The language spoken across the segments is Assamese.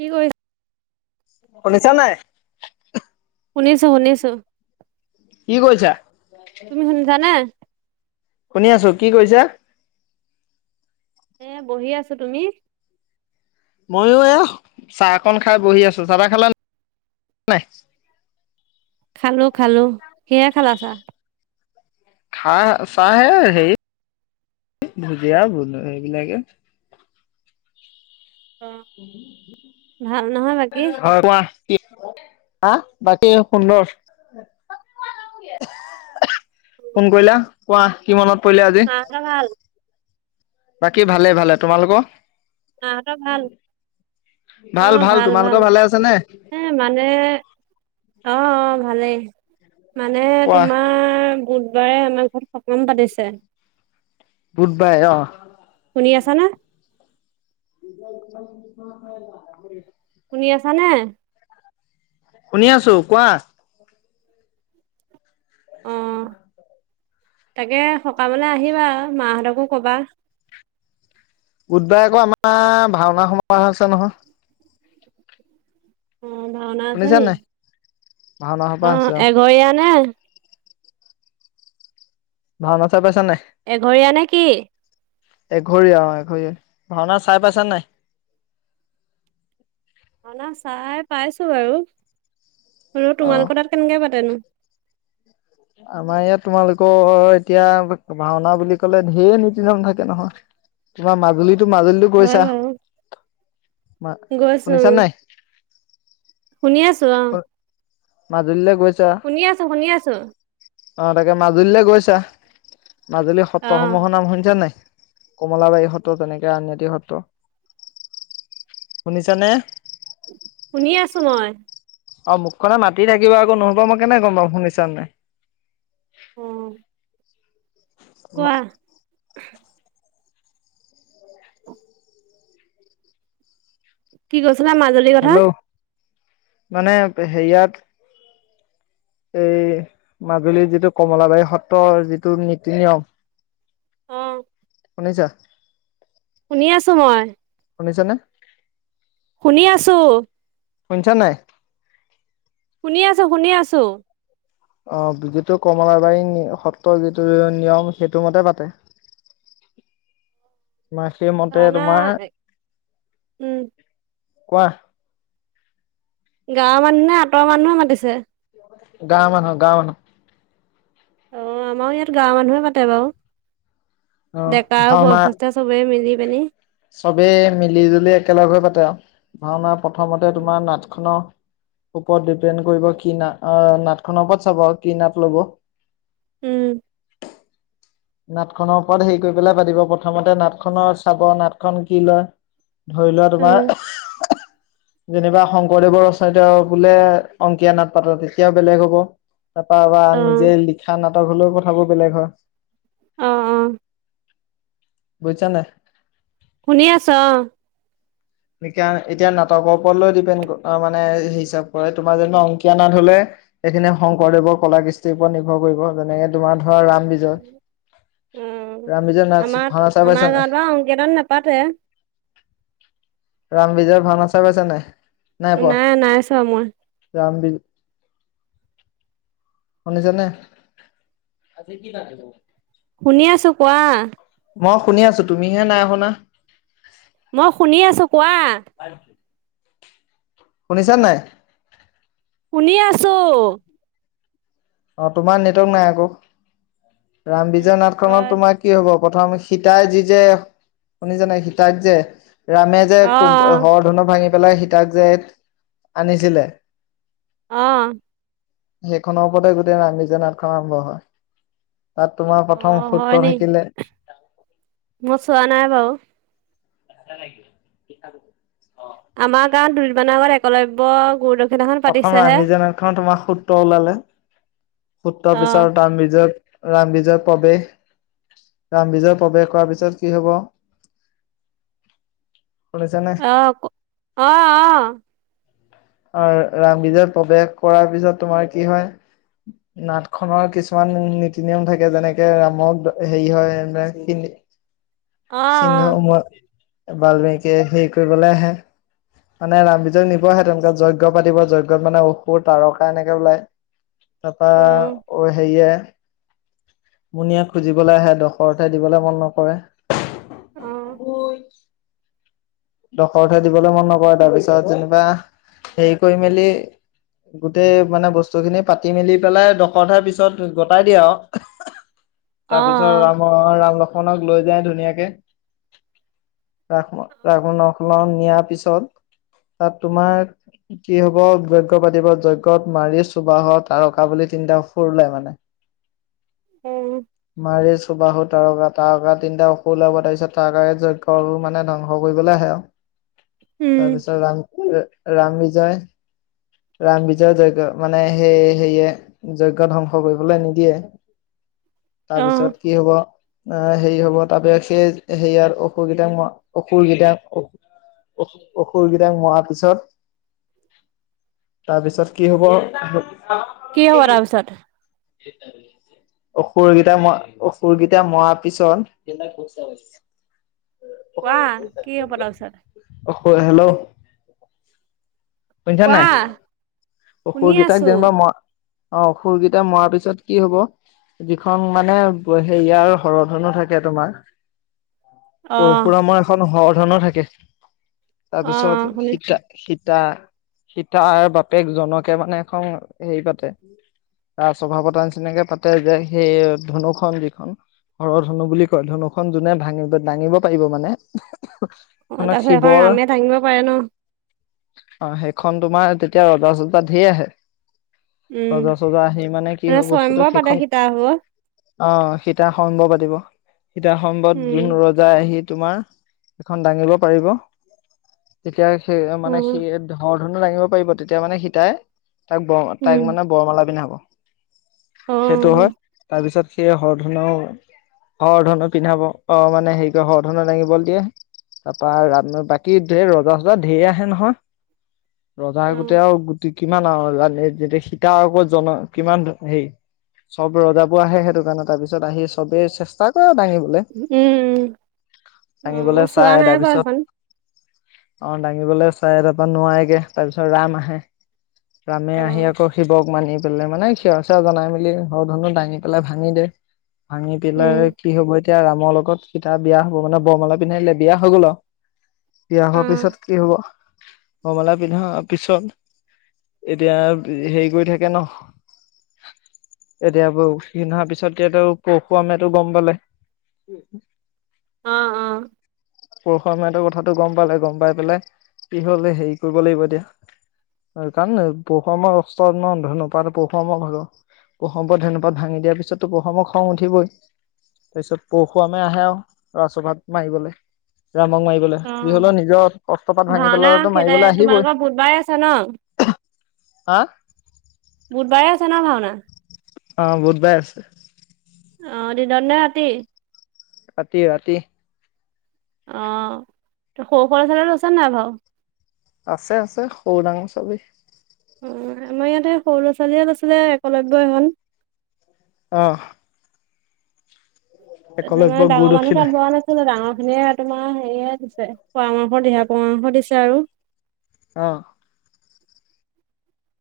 কি কৰিছ? শুনিছা নাই? শুনিছো শুনিছোঁ। কি কৰিছা? তুমি শুনিছানে? শুনি আছো কি কৈছা? এ বহি আছো। তুমি? মইও এ, চাহকন খাই বহি আছো। চাহা তাহঁ খালে নাই? খালো খালো। কিহে খালা চা? খাহ চাহে হে ভুজিয়া বন সেইবিলাকে। [unintelligible] ভাল নহয় বাকী হয়, কোৱা? হা' বাকী সুন্দৰ। ফোন কৰিলা। কোৱা কিমানত মা হঁতৰ ভাল? বাকী ভালে-ভালে। তোমালোকৰ? মা হঁতৰ ভাল? অ' ভাল তোমালোকৰ ভাল। ভালে আছে নে? উম মানে অ' অ' ভালেই মানে কোৱা তোমাৰ বুধবাৰে আমাৰ ঘৰত সকাম পাতিছে। গুড বাই অ শুনি আছা নে? [inaudible] শুনি আছা নে? শুনি আছো, কোৱা। অ খুব মান [unintelligible] তাকে সকামলৈ আহিবা, মা হঁতকো কবা। বুধবাৰে আকৌ আমাৰ ভাওনা সমাৰোহ আছে নহয়। অ ভাওনা আছে শুনিছা নে? নাই? ভাওনা সবাহ আছে অ' এঘৰীয়া নে? ভাও না চাই পাইছা নাই? এঘৰীয়া নে কি? এঘৰীয়া অ' এঘৰীয়া ভাওনা চাই পাইছ নাই? অ' চাই পাইছো বাৰু। অ', তোমালোক তাত কেনেকে পাতেনো? আমাৰ ইয়াত তোমালোকৰ এতিয়া ভাওনা বুলি কলে ঢেৰ নীতি নিয়ম থাকে নহয়। তোমাৰ মাজুলীতটো, মাজুলীতো হয় গৈছা, বাৰু মা গৈছো শুনিছা উম, নাই? শুনি আছো অ, মাজুললৈ গৈছা? শুনি আছো, শুনি আছো। অ' তাকে মাজুলীলৈ গৈছা, মাজুলী অ', সত্ৰসমূহৰ নাম শুনিছা নাই? কমলাবাৰী সত্ৰ তেনেকে আন এটি সত্ৰ। শুনিছা নে? শুনি আছো মই। অ' মুখনে মাতি থাকিব আকৌ, নহ'ব মই কেনে গম পাম শুনিছা নাই। উম। কোৱা? কি কৈছিলা? মাজুলীৰ কথা। হেল্ল' মানে সেয়াত এই মাজুলীৰ যিটো কমলাবাৰী সত্ৰৰ যিটো নীতি নিয়ম। উম। শুনিছা? শুনি আছো মই। শুনিছেনে? শুনি আছো। শুনিছা নাই? শুনি আছো শুনি আছো। অ যিটো কমলাবাৰী সত্ৰৰ যিটো নিয়ম সেইটো মতে পাতে। অ [unintelligible] তোমাৰ সেইমতে তোমাৰ, উম, কোৱা। গাঁৱৰ মানুহ নে আঁতৰ মানুহে মাতিছে। গাঁও মানহ গাঁৱৰ মানুহ। অ আমাৰো ইয়াত গাঁৱৰ মানুহে পাতে বাৰু। অ' ডেকা আৰু ভাওনা বয়সস্থ চবে মিলি পেনি। চবেই মিলি জুলি একেলগে পাতে আৰু, ভাওনা প্ৰথমতে তোমাৰ নাট খনৰ। ওপৰত ডিপেণ্ড কৰিব কি ন নাটখনৰ ওপৰত চাব কি নাট ল'ব। উম নাটখনৰ ওপৰত হেৰি কৰি পেলাই পাতিব প্ৰথমতে নাটখনৰ চাব নাটখন কি লয়। ধৰি লোৱা উম, তোমাৰ। যেনিবা শংকৰদেৱৰ ৰচনাত বোলে অংকীয়া নাট পাতা তেতিয়াও বেলেগ হব। তাৰা বা অ', নিজে লিখা নাটক হলেও কথাবোৰ বেলেগ হয়। অ অ বুজিছা নাই? শুনি আছো অ। ন এতিয়া নাটকৰ ওপৰত লৈ ডিপেণ্ড মানে হিচাপ কৰে তোমাৰ যেনিবা অংকীয়াা নাট হলে। সেইখিনিয়ে শংকৰদেৱৰ কলা কৃষ্টিৰ ওপৰত নিৰ্ভৰ কৰিব যেনেকে তোমাৰ ধৰা ৰাম বিজয়। উম ৰাম বিজয় নাচ আমাৰ ভাওনা চাই পাইছা আমাৰ নাই গাঁৱত বা সংকেতন নাপাতে। ৰাম বিজয় ভাওঁনা চাই পাইছা নাই? নাই নাই চোৱা মই। ৰাম বিজয় শুনিছ নে। শুনি আছো কোৱা। মই শুনি আছো তুমিহে নাই শুনা। মই শুনি আছো কোৱা। শুনিছা নাই। শুনি আছোঁ অ তোমাৰ নেটক নাই আক, ৰাম উম, বিজয় নাট খনত হয় তোমাৰ কি হব। প্ৰথম সীতাই যি যে তুমি জানা সীতাক্ যে ৰামে যে কুম অ', হৰধনু ভাঙি পেলাই সীতাক যে আনিছিলে। অহ। সেইখনৰ ওপৰতে গোটেই ৰাম বিজয় নাটখন আৰম্ভ হয়। তাত তোমাৰ প্ৰথম অ', হয় সূত্ৰ নি থাকিলে, মই চোৱা নাই বাৰু। লাগ আমাৰ গাঁৱত দুদিনমানৰ আগত এককলব্য গুৰুদৱ প্ৰথম ৰাম্বিজ এখনত তোমাৰ সূত্ৰ ওলালে অ', সূত্ৰৰ পিছত ৰামিজত ৰাম বিজয়ৰ প্ৰৱেশ ৰামবিজয়ৰ প্ৰৱেশ হোৱা পিছত কি হব [unintelligible] শুনিছানে আহ অঁ অঁ অ ৰামবিজয়ৰ প্ৰৱেশ কৰাৰ পিছত তোমাৰ কি হয় নাট খনৰ কিছুমান নীতি নিয়ম থাকে যেনেকে ৰামক হেৰি হয় [unintelligible] সিন্ধ অ', সমত বাল্মীকি য়ে হেৰি কৰিবলৈ আহে মানে ৰামবিজয়ক্ নিব আহে তেওঁলোকে যজ্ঞ পাতিব যজ্ঞত মানে অসুৰ তাৰকা এনেকে ওলায় উম, তাৰপৰা সেয়ে মুনিয়ে খুজিবলৈ আহে দখৰতে দিবলে মন নকৰে। অ', গই। দখ উথে দিবলৈ মন নকৰে তাৰপিছত যেনিবা হে কৰি মেলি। গোটেই মানে বস্তু খিনি পাতি মেলি পেলাই দশধাৰ পিছত গোটাই দিয়ে আও। [unintelligible] তাৰপিছত অ', ৰাম ৰাম লক্ষ। লক্ষ্মণক লৈ যায় ধুনীয়াকে ৰ। ৰাঘ নখল নিয়াৰ পিছত তাত তোমাৰ। কি হব যজ্ঞ পাতিব যজ্ঞত মাৰি চুবাহত আৰু অকা বুলি তিনিটা সুৰলে মানে। অহ মাৰি চুবাহু তাৰকা তাৰকা তিনটা অসখ ওলাব তাৰ পিত তকাৰে যজ্ঞু মানে ধ্বং। স কৰিবলৈ আহে আৰু উম, তাৰপিছত ৰাম ৰাম বিজয়। ৰাম বিজয় যজ্ঞ মানে সেই সেয়ে যজ্ঞ ধ্বংস কৰিবলৈ নিদিয়ে। [unintelligible] অ', তাৰপিছত কি হব অ হেৰি হব তাৰাপি সেই হেয়াৰ অসুৰ কেইটা ম। অসুৰ কেইটাক অ অ অসুৰ কেইটাক মাৰ পিছত। তাৰপিছত কি হ'ব। কি হব তাৰ পিছত। সেইটাল অসুৰকেইটা ম অসুৰকেইটা মৰাৰ পিছত। কোৱা কি হব তাৰ পিছত। হেল্ল'। শুনিছা নাই কোৱা। শুনি আছো। অশুৰকেইটাক যেনিবা মই। অ খুৰকেইটা মৰাৰ পিছত কি হব। যিখন মানে হেৰিয়াৰ হৰধনো থাকে তোমাৰ। অ', পৰশুৰামৰ এখন হৰ ধনুৰৰ থাকে তাৰপিছত অ', শুনিছো সীতা। সীতা বাপেক জনকে মানে এখন হেৰি পাতে। তাৰ স্বভাৱতাৰ নিচিনাকে পাতে যে সেই ধনুখন যিখন। ঘৰৰ ধনু বুলি কয় ধনুখন যোনে ভাঙিব দাঙিব পাৰিব মানে। অ সেইখনত তাৰপিছত এখন শিৱৰ ৰামে ভাঙিব পাৰে ন। অ সেইখন তোমাৰ তেতিয়া ৰজা চজা ঢেৰ আহে। উম। ৰজা চজা আহি মানে কি হয় বস্তুটো স্বয়ম্বৰ পাতে সেইখন। সীতা ভাগত অ সীতা সমমভ পাতিব সীতা সমমভত যোন উম, ৰজাই আহি। তোমাৰ এখন দাঙিব পাৰিব তেতিয়া সেই মানে সি। উম, বৰধন দাঙিব পাৰিব তেতিয়া মানে সীতাই তাক ব উম, তাই মানে বৰমালা পিন্ধাব। অ', সেইটো হয় তাৰপিছত সেই হৰধনু ও। অ ধনৰু পিন্ধাব অ মানে হেৰি কয় হৰ ধন দাঙিব দিয়ে। তাৰ পৰাা বাকীৰ ৰজা চজা ঢেৰ আহে নহয়। ৰজা অ', গোটেই আৰু গোট কিমান আৰু জানে যেয়া সীতা আকৌ জন কিমান হেই। চব ৰজাবোৰ আহে সেইটো কাৰণে তাৰ পিছত আহি চবেই চেষ্টা কৰা দাঙি। উম, উম, অ', মই ভাঙিবলৈ চোৱা চাই নাই তাৰ বাৰু পিছত। সেইখন অ দাঙিবলৈ চাই তাৰপা নোৱাৰে তাৰপিছত ৰাম আহে। ৰামে আহি অ', আকৌ শিৱক মানি। লে মানে সেৱৰ চেৱ জনাই মেলি সৰ ধনু দাই নি পেলাই ভাঙি দে। ভাঙি উম, দিলাই কি হ'ব। এতিয়া ৰামৰ লগত কতিয়া বিয়া হ'ব মানে বৰমালা পিন্ধাইলে বিয়া হৈ গ'ল অ। বিয়া হোৱাৰ অ', পিছত কি হব। কমালা পিন্ধাৰ পিছত এতিয়া হেৰি কৰি থাকে ন। এতিয়া বৌ সি অহাৰ পিছত তেতিয়া টো পশুমটো গম পালে। উম। আহ', অ' পৰুষ মতৰ কথাটো গম পালে। গম পাই পেলাই কি হল হেৰি কৰিব লাগিব এতিয়া। কাৰণ পহুৱ আমাৰ কসষ্টমান ধ নপা পহুৱ আমাৰ ভালৰ। প্ৰশম্প ধনুপাত ভাঙি দিয়াৰ পিছতো পৰশুৰাম ৰ খং উঠিবই। তাৰপিছত পৰশুুৱমে আহে আৰু ৰা্ৰ ঘাত মাৰিবলৈ। মাৰিবলৈ কি হলেও নিজৰ অস্ত্ৰ পাত ভাঙি পেলালে সেইই তোমালোকৰ বুধবাৰে আছা ন? হা' বুধবাৰে আছে ন ভাওনা? অ বোধ বাই আছে। অ দিন নে ৰাতি? ৰাতি ৰাতি। অ' ত সৰু ছবি আছে নাই বাৰু। আছে আছে সৰু ডাঙৰ চবি। অ'আমাৰ ইয়াতে সৰু ল'ৰা-ছোৱালী হঁত আছিলে, এককলব্বৈ হল। আহ'। তোমাৰ গুৰু ডাঙৰ মানুহ দক্ষিণা তান বোৱা নাছিলোাঙৰ খিনিয়ে তোমাৰ সেয়াই দিছে পৰামৰ্শ দিহা পৰামৰ্শ দিছে আৰু। অ'।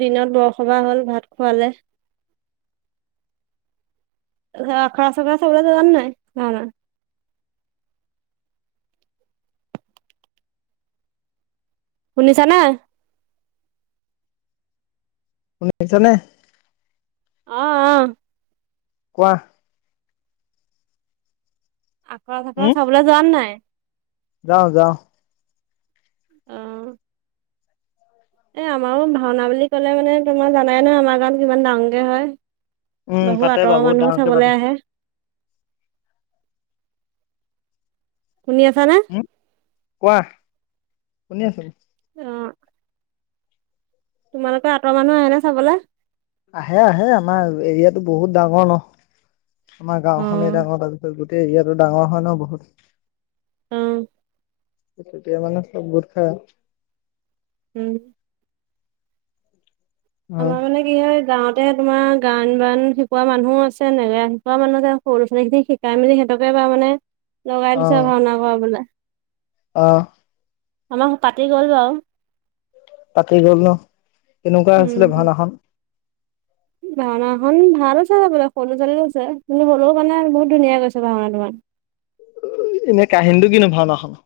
দিনত বৰসবাহ হ'ল, ভাত খোৱালে। আখৰা চাব চাবলে যাবা নাই মানে? [inaudible] শুনিছা নে? শুনি আছে নে? আহ'আহ। কোৱা? আখৰা-চকৰা চাবলৈ যোৱা নাই? যাও যাও। উম। এ, আমাৰো ভাওনা বুলি ক'লে মানে তোমাৰ জানাইে নহয়, আমাৰ গাঁত কিমান ডাঙকে হয়। উম বহু পাতে বাৰু আঁতৰৰ বহুত মানুহো ডাঙৰকে পাতে চাবলৈ আহে। শুনি আছানে? উম কোৱা শুনি আছো। অ'। তোমালোকৰ আঁতৰ মানুহ আহে ন চাবলৈ? আহে-আহে আমাৰ এৰিয়াাতটো বহুত ডাঙৰ ন। আমাৰ অ গাওখনেই ডাঙৰ তাৰপিছত গোটেই এয়াাতো ডাঙৰ হয় ন বহুত। উম। তেতিয়া মানে চব গোট খাই আও উম। আমাৰ মানে কি হয় গাঁৱত ত তোমাৰ গায়ন-বায়ন শিকোৱা মানুহ আছে নাই, গায়ন শিকোৱা মানুহ যে সৰু ল ছোৱালী খিনি শিকাই মি সিহঁতককে মানে লগাই দিছে ভাওনা কৰিবলে। আহ'। আমাৰ পাতি গ'ল বাৰু। পাতি গ'ল ন, কেনেকুৱা হৈছিলে উম ভাওনাখন? ভাওনাখন ভাল হৈছে হবলা সৰু লআ ছোৱালী লৈছে কিন্তু হ'লেও মানে বহুত ধুনীয়া গৈছে ভাওনা তোমাৰ [inaudible] এনে কাহিনীটো কিনো ভাওনা খনৰ?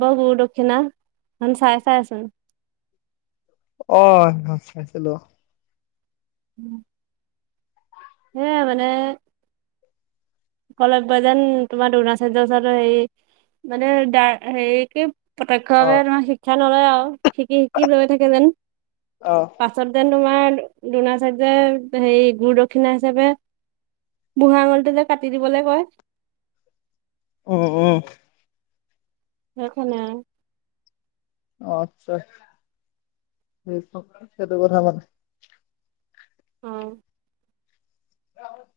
অ ' গুৰু-দক্ষিণা চাই চাই আছে। অ হেফন চাইছিলোঁ। উম হেয়া মানে একলব্য যেন তোমাৰ দৰণাচাৰ্য ওচৰত হেৰি মানে দা হেৰি কি প্ৰতক্ষ্য অ ভাৱে তোমাৰ শিক্ষা নলয় আৰু শিকি শিকি ৰৈ থাকে যেন অ পাছত যেন তোমাৰ দুনাচাৰ্য্যই যে হেৰি গুৰু দক্ষিণা হিচাপে বুঢ়া আঙুলিটো যে কাটি দিবলে কয়। উম উম সেইখনে আচ্ছা হেখন সেইটো কথা মানে। অহ অ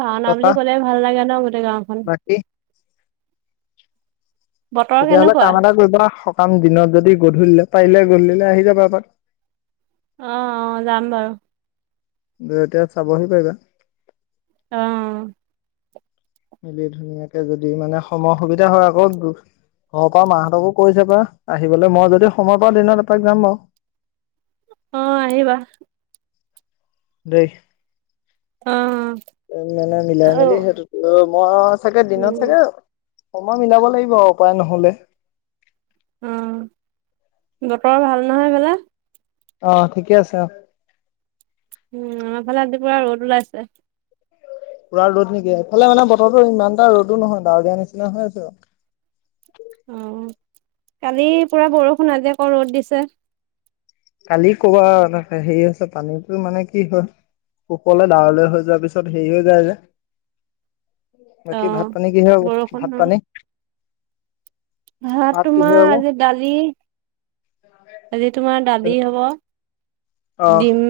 ভাওনা বুলি ক'লে ভাল লাগে ন গোটেই গাওখন। বাকী তেতিয়াহ'লে কেনেকুৱা কাম এটা কৰিবা সকাম দিনত যদি গধূলিলে পাৰিলে গধুলিলে আহি যাবা এপাক অ অ যাম বাৰু। এতিয়া চাবহি পাৰিবা। অ মিলি ধুনীয়াকে যদি মানে সময় সুবিধা হয়। আকৌ দু ঘ পা মাহঁতকো কৈছে চাবা আহিবলৈ মই যদি সময় পাও দিনত এপাক যাম বাৰু। অ আহিবা দেই অ অ মানে মিলাই মিলি সেইটোতো মই চাগে দিনত উম চাগে সময় মিলাব লাগিব আৰু উপায় নহলে। উম বতৰ ভাল নহয় হেফালে। অহ ঠিকে আছে অহ। উম আমাৰ ফালে আজিপুৰা ৰ'দ ওলাইছে পুৰা ৰ'দ নিকি ইফালে মানে বতৰো ইমান এটা ৰ'দো নহয় ডাৱৰ দিয়া নিচিনা হৈ আছেবাও অ কালি পুৰা বৰষুণ আজি আকৌ ৰ'দ দিছে। কালি কবা তে হেৰি আছে পানীটো মানে কি হয়। উপলে ডাৱলে হৈ যোৱাৰ পিছত হেৰি হৈ যায় যে [unintelligible] বাকী ভাত পানী কিহে হ'ব বৰষুণ ভাত অ পানী। ভাত কিহে তোমাৰ হব আজি দালি আজি তোমাৰ দালি হব। অ দিম